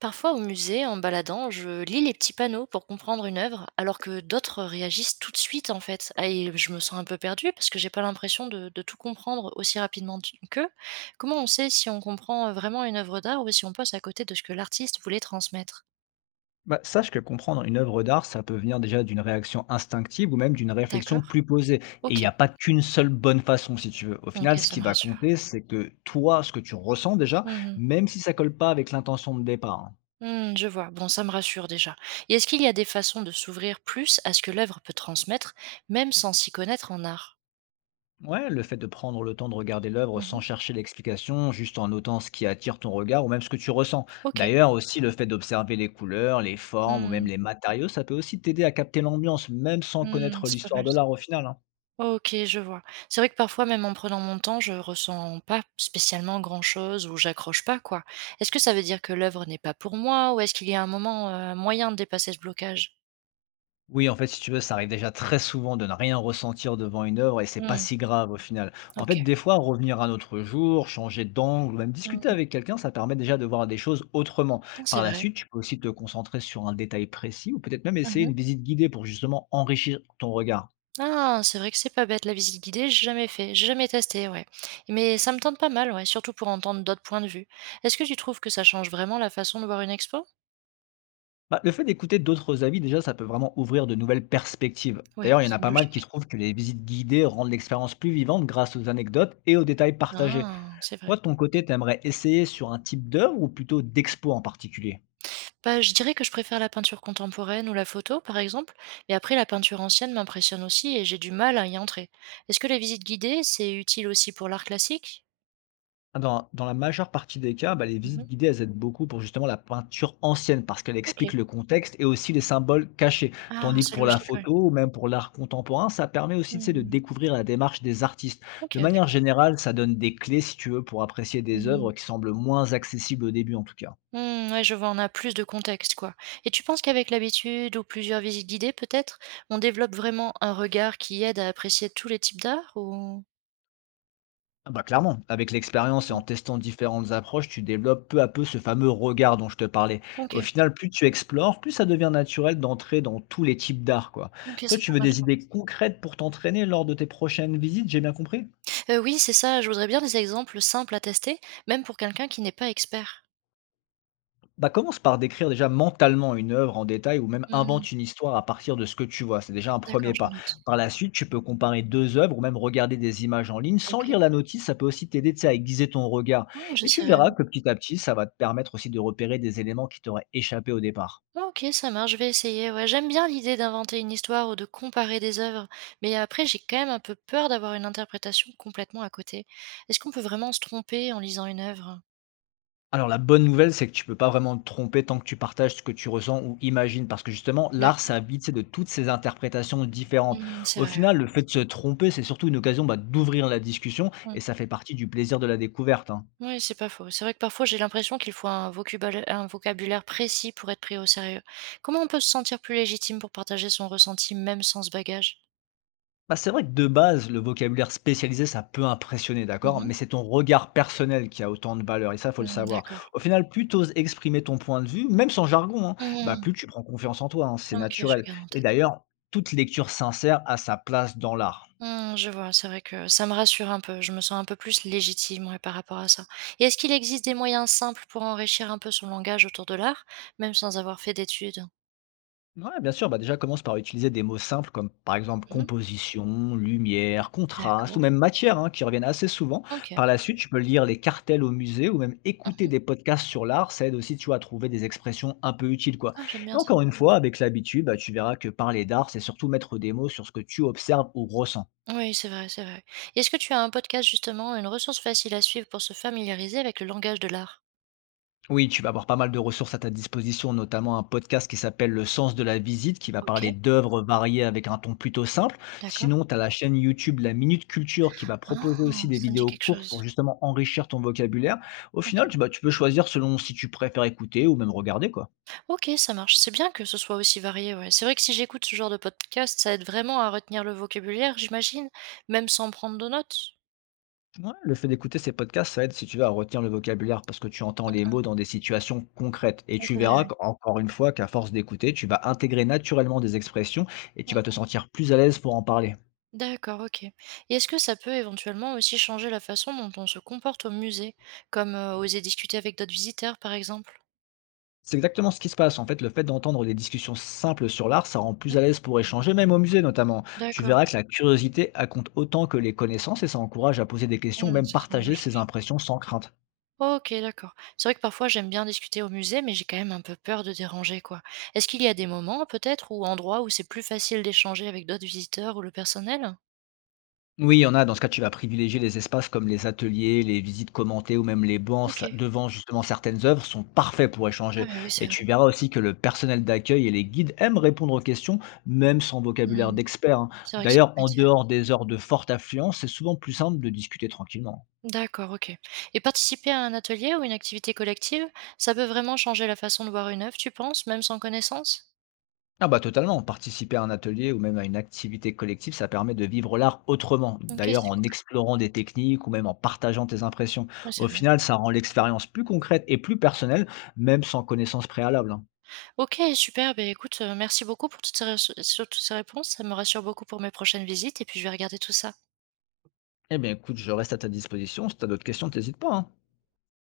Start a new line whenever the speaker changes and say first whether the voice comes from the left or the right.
right: Parfois au musée, en me baladant, je lis les petits panneaux pour comprendre une œuvre, alors que d'autres réagissent tout de suite en fait. Ah. Et je me sens un peu perdue parce que j'ai pas l'impression de tout comprendre aussi rapidement qu'eux. Comment on sait si on comprend vraiment une œuvre d'art ou si on passe à côté de ce que l'artiste voulait transmettre?
left: Bah, sache que comprendre une œuvre d'art, ça peut venir déjà d'une réaction instinctive ou même d'une réflexion
right: D'accord.
left: plus posée. Et il
right: Ok,
left: n'y a pas qu'une seule bonne façon, si tu veux. Au final,
right: ok,
left: ce
right: ça
left: qui
right: me
left: va
right: rassure.
left: compter, c'est que toi, ce que tu ressens déjà,
right: Mhm.
left: même si ça colle pas avec l'intention de départ, hein.
right: Hmm, je vois, bon, ça me rassure déjà. Et est-ce qu'il y a des façons de s'ouvrir plus à ce que l'œuvre peut transmettre, même sans s'y connaître en art?
left: Ouais, le fait de prendre le temps de regarder l'œuvre sans
right: Mhm.
left: chercher l'explication, juste en notant ce qui attire ton regard ou même ce que tu ressens.
right: Ok.
left: D'ailleurs, aussi le fait d'observer les couleurs, les formes ou même
right: Hmm,
left: les matériaux, ça peut aussi t'aider à capter l'ambiance, même sans
right: hmm,
left: connaître
right: c'est pas
left: l'histoire
right: mal.
left: de l'art au final, hein.
right: OK, je vois. C'est vrai que parfois, même en prenant mon temps, je ressens pas spécialement grand-chose ou j'accroche pas, quoi. Est-ce que ça veut dire que l'œuvre n'est pas pour moi ou est-ce qu'il y a un moment, moyen de dépasser ce blocage?
left: Oui, en fait, si tu veux, ça arrive déjà très souvent de ne rien ressentir devant une œuvre et c'est pas
right: Mmh,
left: si grave au final. En
right: OK.
left: fait, des fois, revenir un autre jour, changer d'angle ou même discuter
right: Mmh.
left: avec quelqu'un, ça permet déjà de voir des choses autrement. Par
right: C'est
left: la
right: vrai.
left: suite, tu peux aussi te concentrer sur un détail précis ou peut-être même essayer une
right: Mmh.
left: visite guidée pour justement enrichir ton regard.
right: Ah, c'est vrai que c'est pas bête la visite guidée, j'ai jamais fait, j'ai jamais testé, ouais. Mais ça me tente pas mal, ouais, surtout pour entendre d'autres points de vue. Est-ce que tu trouves que ça change vraiment la façon de voir une expo?
left: Bah, le fait d'écouter d'autres avis, déjà, ça peut vraiment ouvrir de nouvelles perspectives.
right: Oui,
left: D'ailleurs, il y en a
right: semble
left: pas mal qui
right: logique.
left: trouvent que les visites guidées rendent l'expérience plus vivante grâce aux anecdotes et aux détails partagés.
right: Ah, c'est
left: Toi,
right: vrai.
left: de ton côté, tu aimerais essayer sur un type d'œuvre ou plutôt d'expo en particulier?
right: Bah, je dirais que je préfère la peinture contemporaine ou la photo, par exemple, mais après la peinture ancienne m'impressionne aussi et j'ai du mal à y entrer. Est-ce que les visites guidées, c'est utile aussi pour l'art classique?
left: Ah, dans la majeure partie des cas, bah, les
right: Mhm.
left: visites guidées, elles aident beaucoup pour justement la peinture ancienne parce qu'elle
right: Ok.
left: explique le contexte et aussi les symboles cachés.
right: Ah,
left: Tandis que
right: c'est
left: pour la
right: logique, ouais.
left: photo ou même pour l'art contemporain, ça permet aussi, tu sais, de
right: Mhm.
left: découvrir la démarche des artistes.
right: Ok,
left: De manière
right: d'accord.
left: générale, ça donne des clés, si tu veux, pour apprécier des
right: Mhm.
left: œuvres qui semblent moins accessibles au début, en tout cas.
right: Hmm, ouais, je vois, on a plus de contexte, quoi. Et tu penses qu'avec l'habitude ou plusieurs visites guidées, peut-être, on développe vraiment un regard qui aide à apprécier tous les types d'art ou...
left: Ah bah clairement, avec l'expérience et en
right: Mm.
left: testant différentes approches, tu développes peu à peu ce fameux regard dont je te parlais.
right: Ok,
left: Au final, plus tu explores, plus ça devient naturel d'entrer dans tous les types d'art, quoi.
right: ok,
left: Toi,
right: c'est
left: tu
right: pas
left: veux
right: mal.
left: des idées concrètes pour t'entraîner lors de tes prochaines visites, j'ai bien compris?
right: Oui, c'est ça, je voudrais bien des exemples simples à tester, même pour quelqu'un qui n'est pas expert.
left: Bah, commence par décrire déjà mentalement une œuvre en détail ou même
right: Mmh.
left: invente une histoire à partir de ce que tu vois. C'est déjà un premier
right: D'accord, je
left: pas.
right: note.
left: Par la suite, tu peux comparer deux œuvres ou même regarder des images en ligne sans
right: OK.
left: lire la notice. Ça peut aussi t'aider, tu sais, à aiguiser ton regard.
right: Oh, je
left: Et tu
right: sais.
left: verras que petit à petit, ça va te permettre aussi de repérer des éléments qui t'auraient échappé au départ.
right: OK, ça marche, je vais essayer, ouais. J'aime bien l'idée d'inventer une histoire ou de comparer des œuvres, mais après, j'ai quand même un peu peur d'avoir une interprétation complètement à côté. Est-ce qu'on peut vraiment se tromper en lisant une œuvre?
left: Alors la bonne nouvelle, c'est que tu peux pas vraiment te tromper tant que tu partages ce que tu ressens ou imagines, parce que justement, l'art, ça
right: D'accord.
left: habite, c'est de toutes ces interprétations différentes.
right: Mmh, c'est
left: Au
right: vrai,
left: final, le fait de se tromper, c'est surtout une occasion bah, d'ouvrir la discussion,
right: ouais.
left: et
right: Mmh.
left: ça fait partie du plaisir de la découverte, hein.
right: Oui, c'est pas faux. C'est vrai que parfois, j'ai l'impression qu'il faut un vocubal un vocabulaire précis pour être pris au sérieux. Comment on peut se sentir plus légitime pour partager son ressenti, même sans ce bagage?
left: Bah, c'est vrai que de base, le vocabulaire spécialisé, ça peut impressionner,
right: Mmh
left: d'accord,
right: mh.
left: mais c'est ton regard personnel qui a autant de valeur, et ça, faut le
right: Mmh,
left: savoir.
right: d'accord.
left: Au final, plus tu exprimer ton point de vue, même sans jargon, hein, bah,
right: Mmh.
left: plus tu prends confiance en toi, hein, c'est
right: OK, je
left: naturel.
right: garde en
left: Et
right: tête.
left: d'ailleurs, toute lecture sincère a sa place dans l'art.
right: Mmh, je vois, c'est vrai que ça me rassure un peu. Je me sens un peu plus légitime, ouais, par rapport à ça. Et est-ce qu'il existe des moyens simples pour enrichir un peu son langage autour de l'art, même sans avoir fait d'études?
left: Ouais, bien sûr, bah déjà commence par utiliser des mots simples comme par exemple
right: Mmh.
left: composition, lumière, contraste ou
right: D'accord.
left: même matière, hein, qui reviennent assez souvent.
right: OK.
left: Par la suite, tu peux lire les cartels au musée ou même écouter des podcasts sur l'art, ça aide aussi tu vois, à trouver des expressions un peu utiles quoi.
right: Ah, j'aime
left: Et
right: bien ça.
left: encore une fois, avec l'habitude, bah, tu verras que parler d'art, c'est surtout mettre des mots sur ce que tu observes ou ressens.
right: Oui, c'est vrai, c'est vrai. Est-ce que tu as un podcast justement, une ressource facile à suivre pour se familiariser avec le langage de l'art?
left: Oui, tu vas avoir pas mal de ressources à ta disposition, notamment un podcast qui s'appelle Le Sens de la Visite, qui va
right: OK,
left: parler d'œuvres variées avec un ton plutôt simple.
right: d'accord.
left: Sinon, tu as la chaîne YouTube La Minute Culture qui va proposer aussi
right: Ah!
left: des
right: Ça me dit
left: vidéos
right: quelque
left: courtes pour
right: chose.
left: justement enrichir ton vocabulaire. Au
right: OK.
left: final, tu peux choisir selon si tu préfères écouter ou même regarder, quoi.
right: OK, ça marche. C'est bien que ce soit aussi varié, ouais. C'est vrai que si j'écoute ce genre de podcast, ça aide vraiment à retenir le vocabulaire, j'imagine, même sans prendre de notes?
left: Ouais, le fait d'écouter ces podcasts, ça aide si tu veux à retenir le vocabulaire parce que tu entends les mots dans des situations concrètes. Et
right: Oui,
left: tu
right: c'est vrai,
left: verras,
right: oui.
left: encore une fois, qu'à force d'écouter, tu vas intégrer naturellement des expressions et tu vas
right: Mmh.
left: te sentir plus à l'aise pour en parler.
right: D'accord, OK. Et est-ce que ça peut éventuellement aussi changer la façon dont on se comporte au musée, comme, oser discuter avec d'autres visiteurs, par exemple?
left: C'est exactement ce qui se passe. En fait, le fait d'entendre des discussions simples sur l'art, ça rend plus à
right: Mmh?
left: l'aise pour échanger, même au musée notamment. Tu
right: D'accord.
left: verras que la curiosité elle compte autant que les connaissances et ça encourage à poser des questions ou
right: Mmh,
left: même
right: ça semble
left: partager ses
right: logique.
left: impressions sans crainte.
right: OK, d'accord. C'est vrai que parfois j'aime bien discuter au musée, mais j'ai quand même un peu peur de déranger, quoi. Est-ce qu'il y a des moments peut-être ou endroits où c'est plus facile d'échanger avec d'autres visiteurs ou le personnel?
left: Oui, il y en a. Dans ce cas, tu vas privilégier les espaces comme les ateliers, les visites commentées ou même les bancs
right: OK.
left: devant justement certaines œuvres sont parfaits pour
right: Ah,
left: échanger.
right: bah, oui, c'est
left: Et
right: vrai.
left: tu verras aussi que le personnel d'accueil et les guides aiment répondre aux questions, même sans vocabulaire
right: Mmh.
left: d'expert, hein.
right: C'est vrai que c'est un
left: D'ailleurs, en
right: métier.
left: dehors des heures de forte affluence, c'est souvent plus simple de discuter tranquillement.
right: D'accord, OK. Et participer à un atelier ou une activité collective, ça peut vraiment changer la façon de voir une œuvre, tu penses, même sans connaissance?
left: Ah bah totalement, participer à un atelier ou même à une activité collective, ça permet de vivre l'art autrement,
right: OK,
left: d'ailleurs
right: c'est
left: en
right: cool.
left: explorant des techniques ou même en partageant tes impressions.
right: Oui,
left: Au
right: c'est vrai.
left: final, ça rend l'expérience plus concrète et plus personnelle, même sans connaissance préalable, hein.
right: OK, super. Ben écoute, merci beaucoup pour toutes ces rés sur toutes ces réponses. Ça me rassure beaucoup pour mes prochaines visites et puis je vais regarder tout ça.
left: Eh bien écoute, je reste à ta disposition, si tu as d'autres questions, n'hésite pas, hein.